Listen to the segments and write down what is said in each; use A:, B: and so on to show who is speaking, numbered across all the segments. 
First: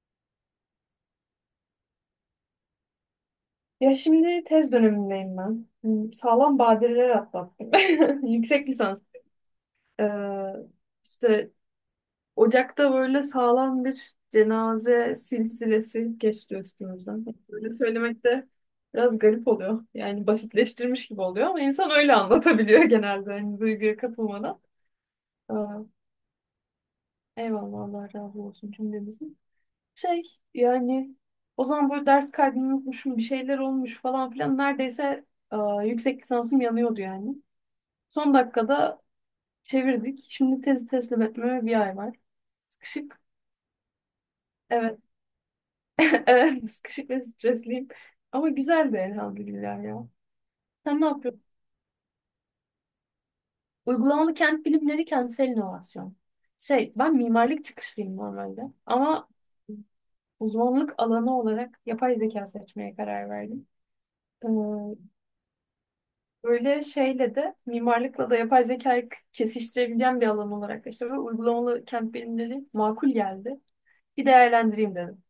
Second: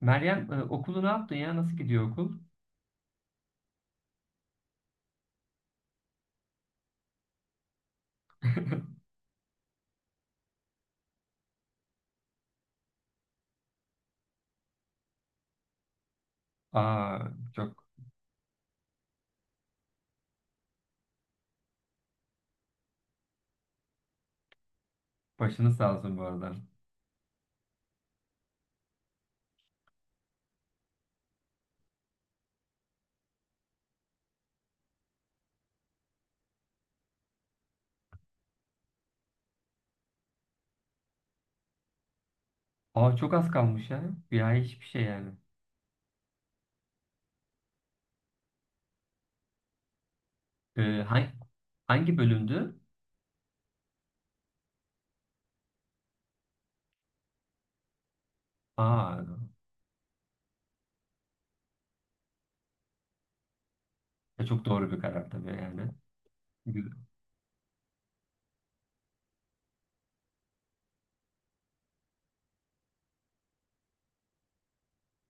A: Meryem okulu ne yaptın ya? Nasıl gidiyor okul?
B: Ya şimdi tez dönemindeyim ben. Sağlam badireler atlattım. Yüksek lisans. Ee, işte Ocak'ta böyle sağlam bir cenaze silsilesi geçti
A: Aa,
B: üstümüzden. Böyle
A: çok.
B: söylemek de biraz garip oluyor. Yani basitleştirmiş gibi oluyor ama insan öyle anlatabiliyor genelde. Yani duyguya kapılmadan. Ee,
A: Başını sağ olsun bu arada.
B: eyvallah, Allah razı olsun cümlemizin. Şey yani o zaman böyle ders kaydını unutmuşum, bir şeyler olmuş falan filan, neredeyse e, yüksek lisansım yanıyordu yani. Son dakikada çevirdik. Şimdi tezi teslim etmeme bir ay var.
A: Aa,
B: Sıkışık.
A: çok az kalmış ya. Bir ay hiçbir
B: Evet.
A: şey yani.
B: Evet, sıkışık ve stresliyim. Ama güzel güzeldi elhamdülillah ya. Sen
A: Ee,
B: ne
A: hangi,
B: yapıyorsun?
A: Hangi bölümdü?
B: Uygulamalı kent bilimleri, kentsel inovasyon. Ben mimarlık çıkışlıyım normalde,
A: Aa,
B: ama uzmanlık alanı olarak yapay zeka seçmeye karar verdim. Ee,
A: çok doğru bir karar tabii yani.
B: Böyle
A: Gü-
B: şeyle de mimarlıkla da yapay zekayı kesiştirebileceğim bir alan olarak işte ve uygulamalı kent bilimleri makul geldi. Bir değerlendireyim dedim.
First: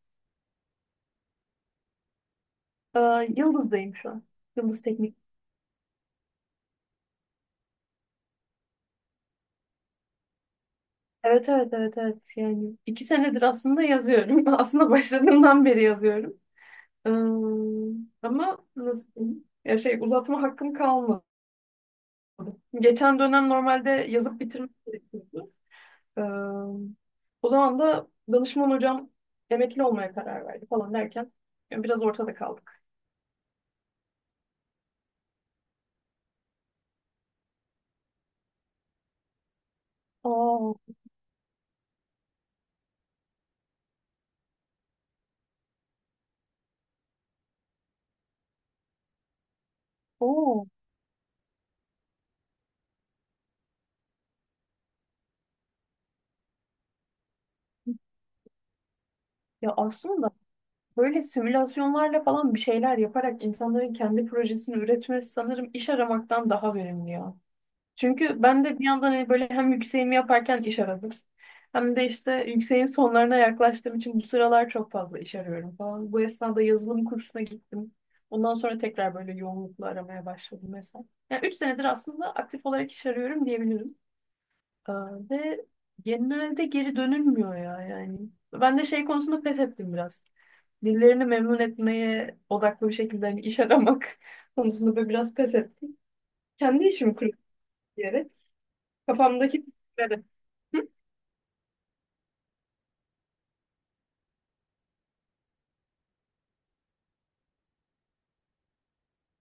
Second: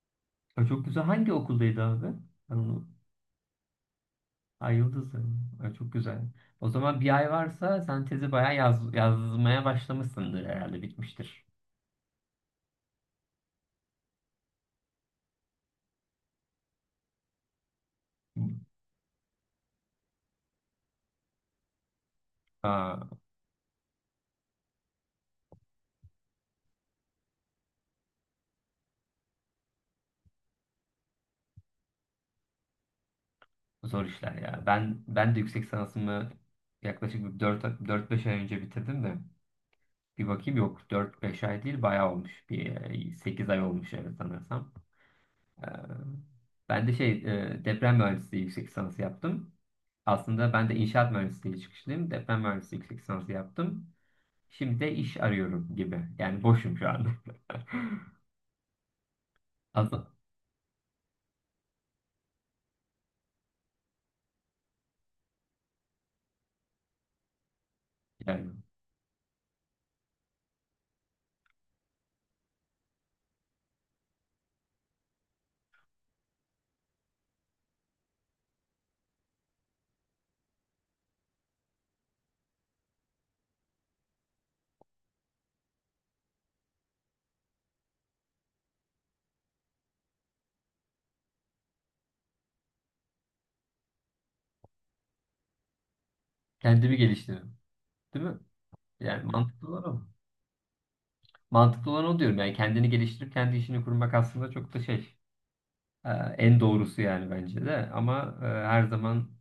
A: çok güzel. Hangi okuldaydı abi? Ben onu.
B: Yıldız'dayım şu an.
A: Ay
B: Yıldız
A: Yıldız.
B: Teknik.
A: Ay, çok güzel. O zaman bir ay varsa sen tezi bayağı yazmaya başlamışsındır, herhalde bitmiştir.
B: Evet evet evet evet, yani iki senedir aslında yazıyorum. Aslında başladığımdan beri yazıyorum. Ee, ama nasıl diyeyim? Ya uzatma hakkım kalmadı.
A: Aa,
B: Geçen dönem normalde yazıp bitirmek gerekiyordu. Ee, o zaman da danışman hocam emekli olmaya karar verdi falan derken yani biraz ortada kaldık.
A: zor işler ya. Ben de yüksek sanatımı yaklaşık 4-5 ay önce bitirdim de. Bir bakayım,
B: Oo,
A: yok, 4-5 ay değil, bayağı olmuş. Sekiz ay olmuş, evet sanırsam. Ee, Ben de şey, deprem mühendisliği yüksek lisansı yaptım. Aslında
B: oo.
A: ben de inşaat mühendisliği çıkışlıyım. Deprem mühendisliği yüksek lisansı yaptım. Şimdi de iş arıyorum gibi. Yani boşum şu anda.
B: Ya
A: Aslında
B: aslında böyle simülasyonlarla falan bir şeyler yaparak insanların kendi projesini üretmesi, sanırım iş aramaktan daha verimli ya. Çünkü
A: yani
B: ben de bir yandan hani böyle hem yükseğimi yaparken iş aradım. Hem de işte yükseğin sonlarına yaklaştığım için bu sıralar çok fazla iş arıyorum falan. Bu esnada yazılım kursuna gittim. Ondan sonra tekrar böyle yoğunlukla aramaya başladım mesela. Yani 3 senedir aslında aktif olarak iş arıyorum diyebilirim. Ee, ve genelde geri dönülmüyor ya yani. Ben de şey konusunda pes ettim biraz. Birilerini memnun etmeye odaklı bir şekilde hani iş aramak konusunda böyle biraz pes ettim. Kendi
A: kendimi
B: işimi kurup
A: geliştiriyorum. Değil mi? Yani
B: kafamdaki
A: mantıklı olan o.
B: fikirleri. Hı?
A: Mantıklı olan o diyorum. Yani kendini geliştirip kendi işini kurmak aslında çok da şey, e, en doğrusu yani bence de. Ama her zaman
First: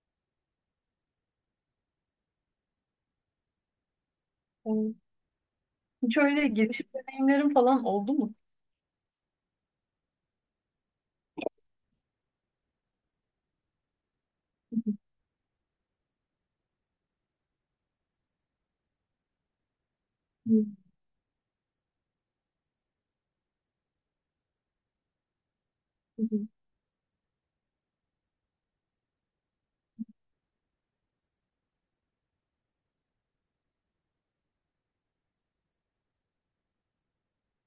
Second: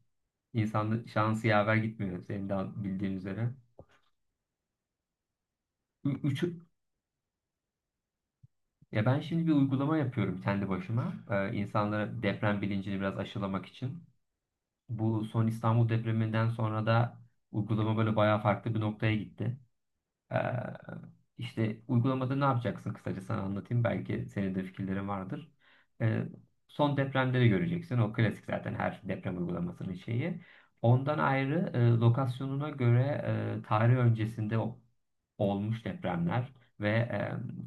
A: İnsanın şansı yaver gitmiyor, senin de bildiğin üzere.
B: Yani hiç
A: Üç.
B: öyle giriş deneyimlerim falan oldu mu?
A: Ya ben şimdi bir uygulama yapıyorum kendi başıma. İnsanlara deprem bilincini biraz aşılamak için.
B: Hı,
A: Bu son İstanbul depreminden sonra da uygulama böyle bayağı farklı bir noktaya gitti. Ee,
B: hı,
A: işte uygulamada ne yapacaksın kısaca sana anlatayım. Belki senin de fikirlerin vardır. Ee,
B: hı,
A: Son depremleri göreceksin. O klasik zaten, her deprem uygulamasının şeyi. Ondan ayrı lokasyonuna göre tarih öncesinde o olmuş depremler ve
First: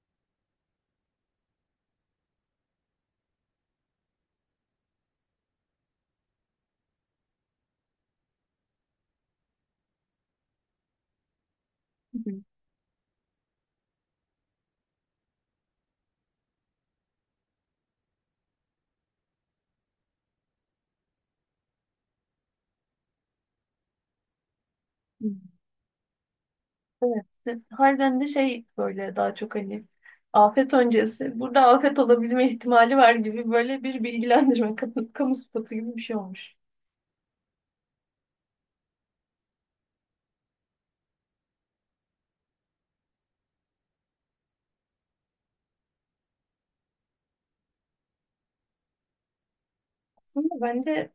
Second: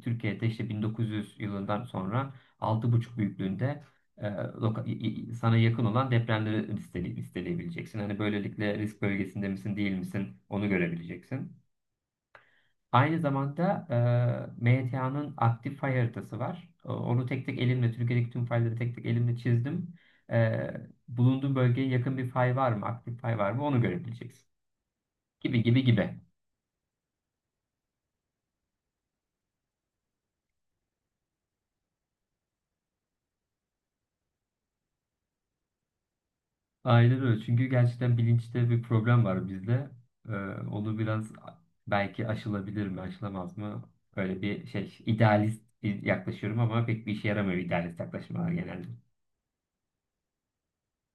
A: Türkiye'de işte 1900 yılından sonra 6,5 büyüklüğünde sana yakın olan depremleri listeleyebileceksin. Hani böylelikle risk bölgesinde misin, değil misin, onu görebileceksin.
B: hı, hı.
A: Aynı zamanda MTA'nın aktif fay haritası var. Onu tek tek elimle, Türkiye'deki tüm fayları tek tek elimle çizdim. E, Bulunduğun bölgeye yakın bir fay var mı, aktif fay var mı, onu görebileceksin.
B: Hı.
A: Gibi gibi gibi.
B: Evet. işte harbiden de şey böyle daha çok hani afet öncesi. Burada afet olabilme ihtimali var gibi böyle bir bilgilendirme, kamu spotu gibi bir şey olmuş.
A: Aynen öyle. Çünkü gerçekten bilinçte bir problem var bizde. Ee, Onu biraz belki aşılabilir mi, aşılamaz mı? Öyle bir şey, idealist yaklaşıyorum ama pek bir işe yaramıyor, idealist yaklaşmalar genelde.
B: Aslında bence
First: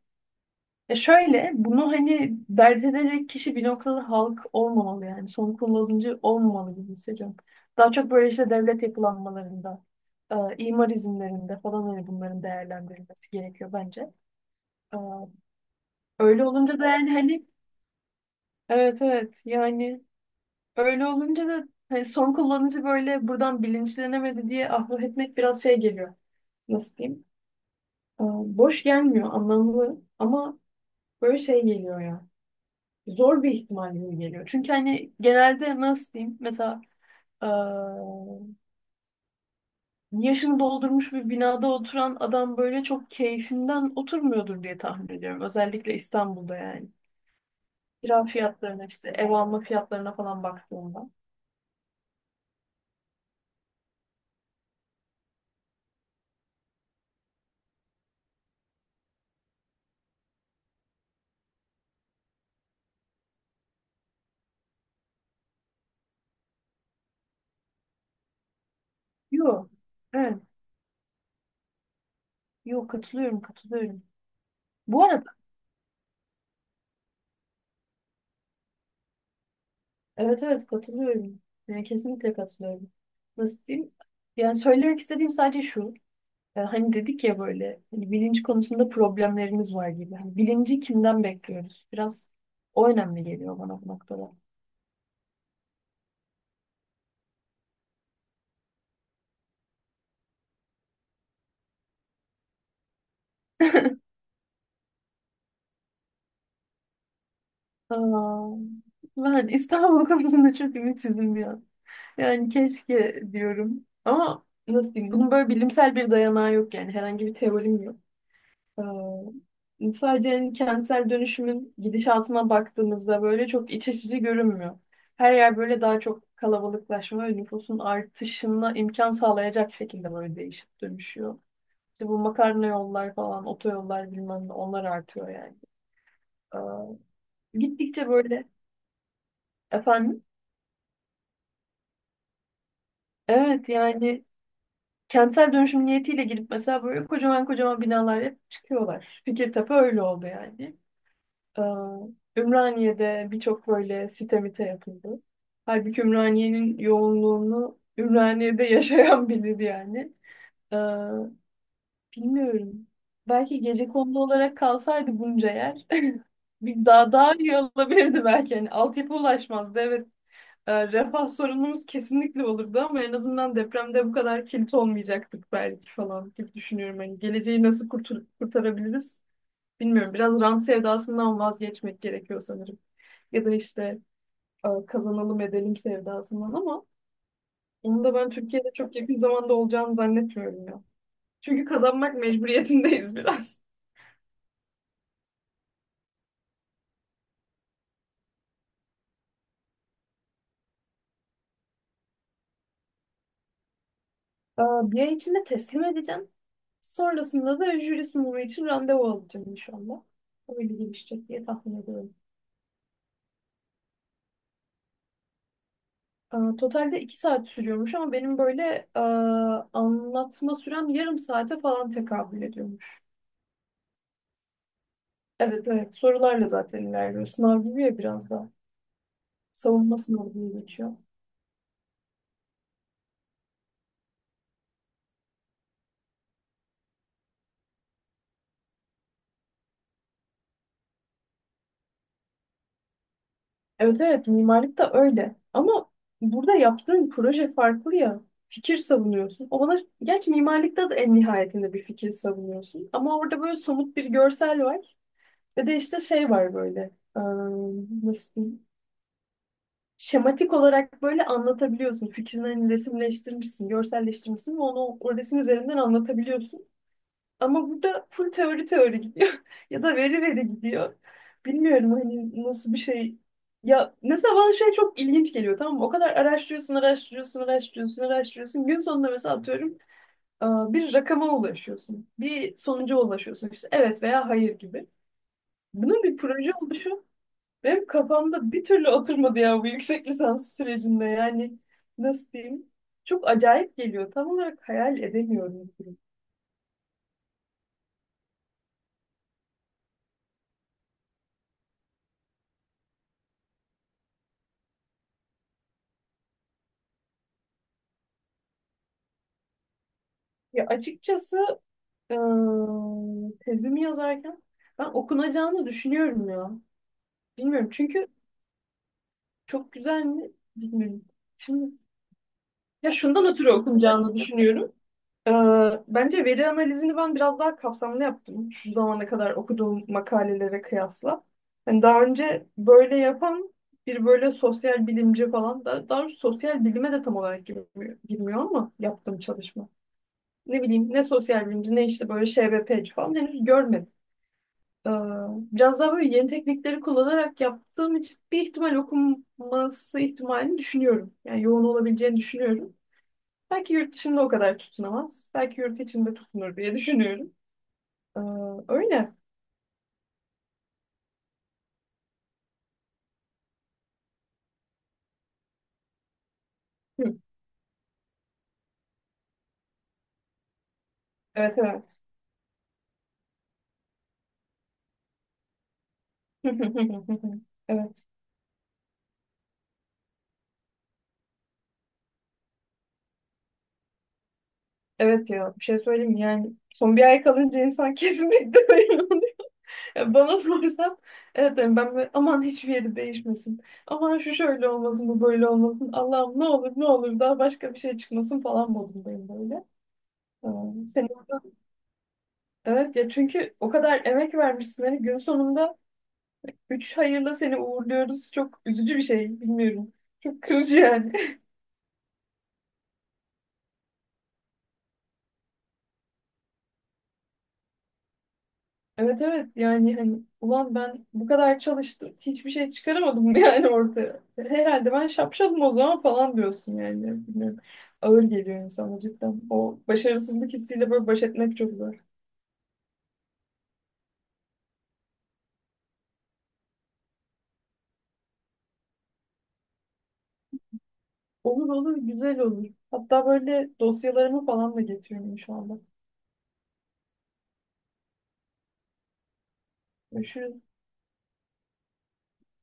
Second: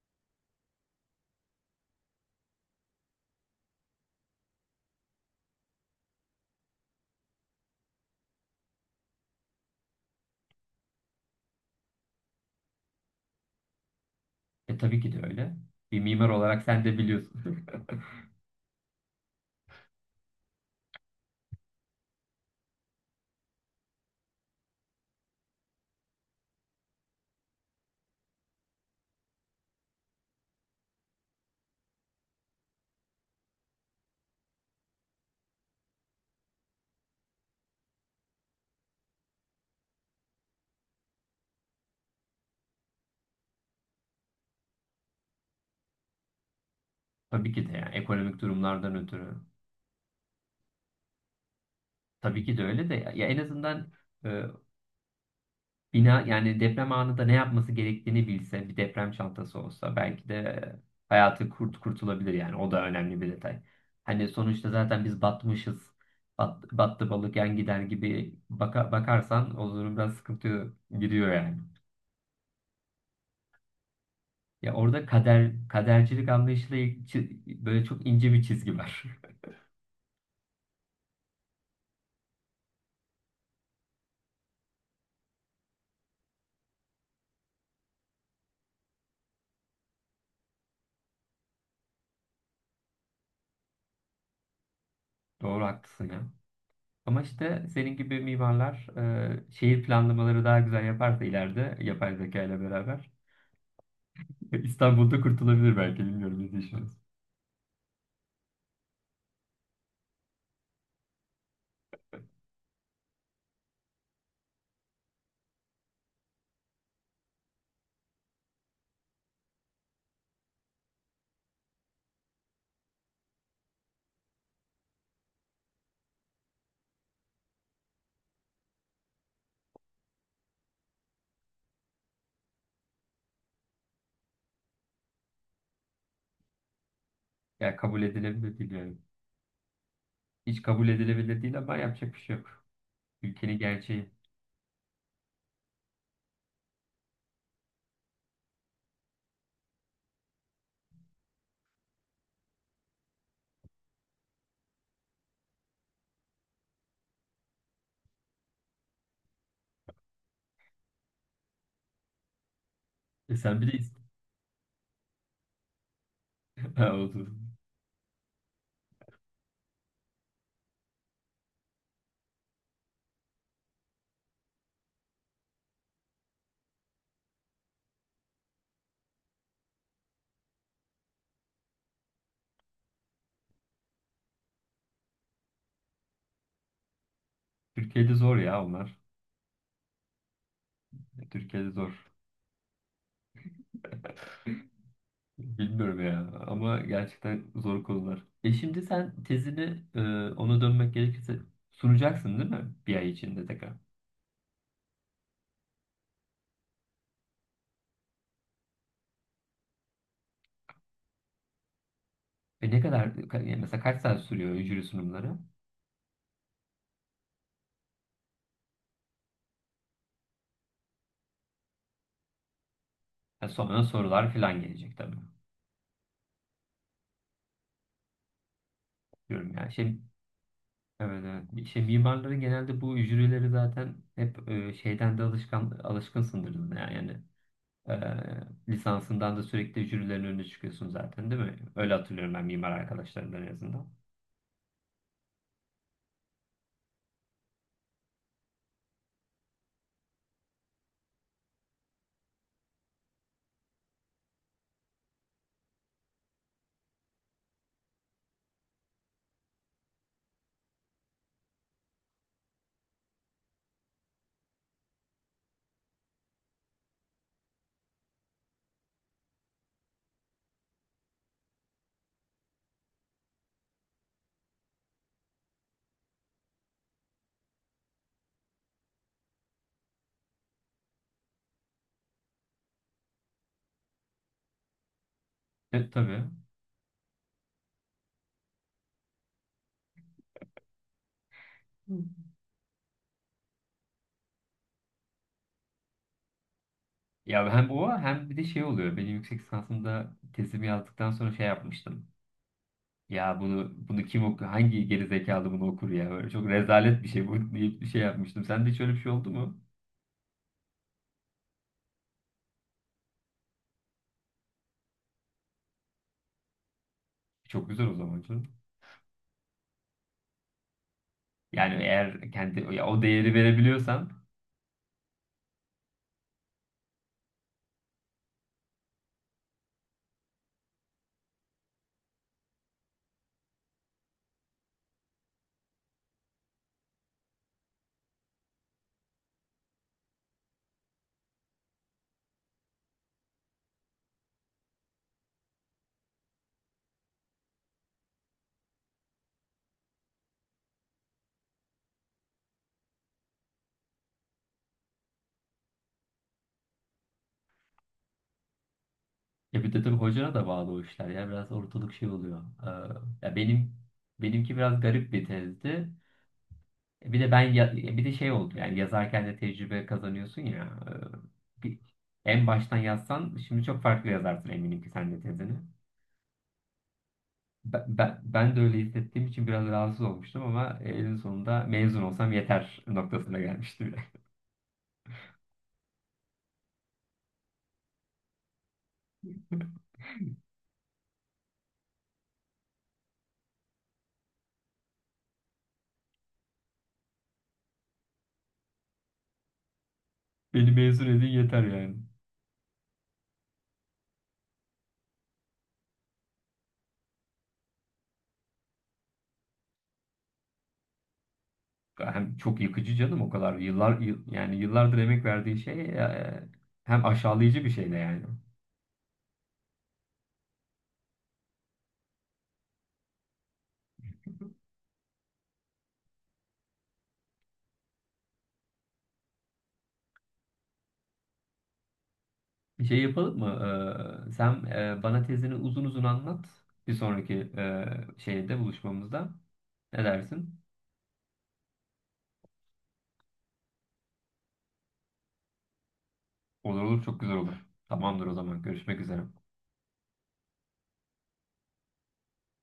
B: ya şöyle, bunu hani dert edecek kişi bir noktada halk olmamalı, yani son kullanıcı olmamalı gibi hissediyorum. Daha çok böyle işte devlet yapılanmalarında, imar izinlerinde falan, hani bunların değerlendirilmesi gerekiyor bence.
A: E
B: E,
A: tabii ki de öyle. Bir mimar
B: öyle
A: olarak
B: olunca
A: sen
B: da
A: de
B: yani hani,
A: biliyorsun.
B: evet evet yani, öyle olunca da hani son kullanıcı böyle buradan bilinçlenemedi diye ahlak etmek biraz şey geliyor. Nasıl diyeyim? E, boş gelmiyor, anlamlı, ama böyle şey geliyor ya. Zor bir ihtimal gibi geliyor. Çünkü hani genelde nasıl diyeyim, mesela eee, yaşını doldurmuş bir binada oturan adam böyle çok keyfinden oturmuyordur diye tahmin ediyorum. Özellikle İstanbul'da yani.
A: Tabii ki de yani,
B: Kira
A: ekonomik
B: fiyatlarına,
A: durumlardan
B: işte ev
A: ötürü.
B: alma fiyatlarına falan baktığımda.
A: Tabii ki de öyle de ya, en azından e, bina, yani deprem anında ne yapması gerektiğini bilse, bir deprem çantası olsa, belki de hayatı kurtulabilir, yani o da önemli bir detay. Hani sonuçta zaten biz batmışız. Battı balık yan gider gibi bakarsan,
B: Yok.
A: o durum biraz
B: Evet.
A: sıkıntı giriyor yani.
B: Yok, katılıyorum katılıyorum.
A: Ya
B: Bu
A: orada
B: arada
A: kader, kadercilik anlayışıyla böyle çok ince bir çizgi var.
B: evet evet katılıyorum. Yani kesinlikle katılıyorum. Nasıl diyeyim? Yani söylemek istediğim sadece şu. E, hani dedik ya böyle, hani bilinç konusunda problemlerimiz var gibi. Hani bilinci kimden bekliyoruz? Biraz o önemli geliyor bana bu noktada.
A: Doğru, haklısın ya. Ama işte senin gibi mimarlar şehir planlamaları daha güzel yaparsa, ileride yapay zeka ile beraber İstanbul'da kurtulabilir belki, bilmiyorum, ne düşünüyorsun?
B: Aa, ben İstanbul konusunda çok ümitsizim bir an. Yani keşke diyorum. Ama nasıl diyeyim? Bunun böyle bilimsel bir dayanağı yok yani. Herhangi bir teorim yok. Sadece hani kentsel dönüşümün gidişatına baktığımızda böyle çok iç açıcı görünmüyor. Her yer böyle daha çok kalabalıklaşma ve nüfusun artışına imkan sağlayacak şekilde böyle değişip dönüşüyor. İşte bu makarna yollar falan, otoyollar, bilmem ne, onlar artıyor yani.
A: Ya, kabul
B: Gittikçe böyle
A: edilebilir değil yani.
B: efendim,
A: Hiç kabul edilebilir değil ama yapacak bir şey yok. Ülkenin
B: evet
A: gerçeği.
B: yani, kentsel dönüşüm niyetiyle girip mesela böyle kocaman kocaman binalar yapıp çıkıyorlar. Fikirtepe öyle oldu yani. Ee, Ümraniye'de birçok böyle site mite yapıldı. Halbuki Ümraniye'nin yoğunluğunu Ümraniye'de yaşayan bilir yani. Ee, bilmiyorum. Belki
A: Sen bir de İst-
B: gecekondu olarak kalsaydı bunca yer bir
A: Ha,
B: daha
A: oldu.
B: daha iyi olabilirdi belki. Yani altyapı ulaşmazdı. Evet. Refah sorunumuz kesinlikle olurdu, ama en azından depremde bu kadar kilit olmayacaktık belki falan gibi düşünüyorum. Hani geleceği nasıl kurtarabiliriz? Bilmiyorum. Biraz rant sevdasından vazgeçmek gerekiyor sanırım, ya da işte kazanalım edelim sevdasından, ama onu da
A: Türkiye'de
B: ben
A: zor ya
B: Türkiye'de çok
A: onlar.
B: yakın zamanda olacağını zannetmiyorum ya. Çünkü
A: Türkiye'de zor.
B: kazanmak mecburiyetindeyiz biraz.
A: Bilmiyorum ya, ama gerçekten zor konular. Şimdi sen tezini, e, ona dönmek gerekirse, sunacaksın değil mi? Bir ay içinde tekrar.
B: E, bir ay içinde teslim edeceğim. Sonrasında da jüri sunumu için randevu alacağım inşallah. Öyle gelişecek diye tahmin ediyorum.
A: Ne kadar mesela, kaç saat sürüyor jüri sunumları?
B: E, totalde iki saat sürüyormuş ama benim böyle e, anlatma sürem yarım saate falan tekabül ediyormuş.
A: Ha, sonra sorular falan gelecek tabii.
B: Evet evet, sorularla zaten ilerliyor. Sınav gibi ya biraz da.
A: Diyorum yani. Şey,
B: Savunma sınavı diye geçiyor.
A: evet, evet. Şey, mimarları genelde bu jürileri zaten hep şeyden de alışkınsındır. Yani, lisansından da sürekli jürilerin önüne çıkıyorsun zaten, değil mi? Öyle hatırlıyorum ben, mimar arkadaşlarımdan en azından.
B: Evet evet, mimarlık da öyle. Ama burada yaptığın proje farklı ya. Fikir savunuyorsun. O bana, gerçi mimarlıkta da en nihayetinde bir fikir savunuyorsun. Ama orada böyle somut bir görsel var. Ve de işte şey var böyle. ıı, nasıl diyeyim? Şematik olarak böyle anlatabiliyorsun. Fikrini hani resimleştirmişsin, görselleştirmişsin ve onu o resim üzerinden anlatabiliyorsun. Ama burada full teori teori gidiyor ya da veri veri gidiyor. Bilmiyorum hani nasıl bir şey. Ya mesela bana şey çok ilginç geliyor, tamam mı? O kadar araştırıyorsun, araştırıyorsun, araştırıyorsun, araştırıyorsun. Gün sonunda mesela atıyorum bir rakama ulaşıyorsun. Bir sonuca ulaşıyorsun işte, evet veya hayır gibi.
A: Evet
B: Bunun bir
A: tabii.
B: proje oluşu benim kafamda bir türlü oturmadı ya bu yüksek lisans sürecinde. Yani
A: Hı.
B: nasıl diyeyim? Çok acayip geliyor. Tam olarak hayal edemiyorum.
A: Ya hem o, hem bir de şey oluyor. Benim yüksek lisansımda tezimi yazdıktan sonra şey yapmıştım. Ya bunu kim okuyor? Hangi geri zekalı bunu okur ya? Böyle çok rezalet bir şey bu deyip bir şey yapmıştım. Sende hiç öyle bir şey oldu mu?
B: Ya açıkçası Ee, tezimi yazarken ben okunacağını düşünüyorum ya. Bilmiyorum,
A: Çok güzel o
B: çünkü
A: zaman.
B: çok güzel mi bilmiyorum. Şimdi
A: Yani eğer kendi, ya,
B: ya
A: o
B: şundan
A: değeri
B: ötürü
A: verebiliyorsan.
B: okunacağını düşünüyorum. Ee, bence veri analizini ben biraz daha kapsamlı yaptım. Şu zamana kadar okuduğum makalelere kıyasla. Hani daha önce böyle yapan bir böyle sosyal bilimci falan da, daha doğrusu sosyal bilime de tam olarak girmiyor ama yaptığım çalışma. Ne bileyim, ne sosyal bilimci ne işte böyle ŞBP'ci falan henüz görmedim. Ee, biraz daha böyle yeni teknikleri kullanarak yaptığım için bir ihtimal okunması ihtimalini düşünüyorum. Yani yoğun olabileceğini düşünüyorum. Belki yurt dışında o kadar tutunamaz. Belki yurt içinde tutunur diye düşünüyorum. Ee, öyle.
A: Ya bir de tabii hocana da bağlı o işler ya, biraz ortalık şey oluyor. Ya benimki biraz garip bir tezdi.
B: Hı.
A: Bir de ben ya- bir de şey oldu, yani yazarken de tecrübe kazanıyorsun ya.
B: Evet
A: e, bir-
B: evet.
A: en baştan yazsan şimdi çok farklı yazarsın, eminim ki sen de tezini. Ben,
B: Evet.
A: ben, ben de öyle hissettiğim için biraz rahatsız olmuştum ama en sonunda mezun olsam yeter noktasına gelmişti bile.
B: Evet, ya bir şey söyleyeyim mi? Yani son bir ay kalınca insan kesinlikle öyle. Ya bana sorarsan, evet derim ben böyle, aman hiçbir yeri değişmesin. Aman şu şöyle olmasın, bu böyle olmasın. Allah'ım ne olur ne olur daha başka bir şey çıkmasın falan modundayım böyle.
A: Beni mezun
B: Senin,
A: edin yeter yani.
B: evet ya, çünkü o kadar emek vermişsin hani gün sonunda üç hayırla seni uğurluyoruz. Çok üzücü bir şey, bilmiyorum. Çok kırıcı yani.
A: Hem çok yıkıcı canım, o kadar yıllar yani yıllardır emek verdiği şey, hem aşağılayıcı bir şey de yani.
B: Evet evet, yani hani ulan ben bu kadar çalıştım hiçbir şey çıkaramadım yani ortaya. Herhalde ben şapşalım o zaman falan diyorsun yani. Bilmiyorum. Ağır geliyor insana cidden. O başarısızlık hissiyle böyle baş etmek çok zor.
A: Bir şey yapalım mı? Sen bana tezini uzun uzun anlat, bir sonraki şeyde buluşmamızda. Ne dersin?
B: Olur olur, güzel olur. Hatta böyle dosyalarımı falan da getiriyorum inşallah.
A: Olur olur, çok güzel olur. Tamamdır, o zaman görüşmek üzere.
B: Görüşürüz.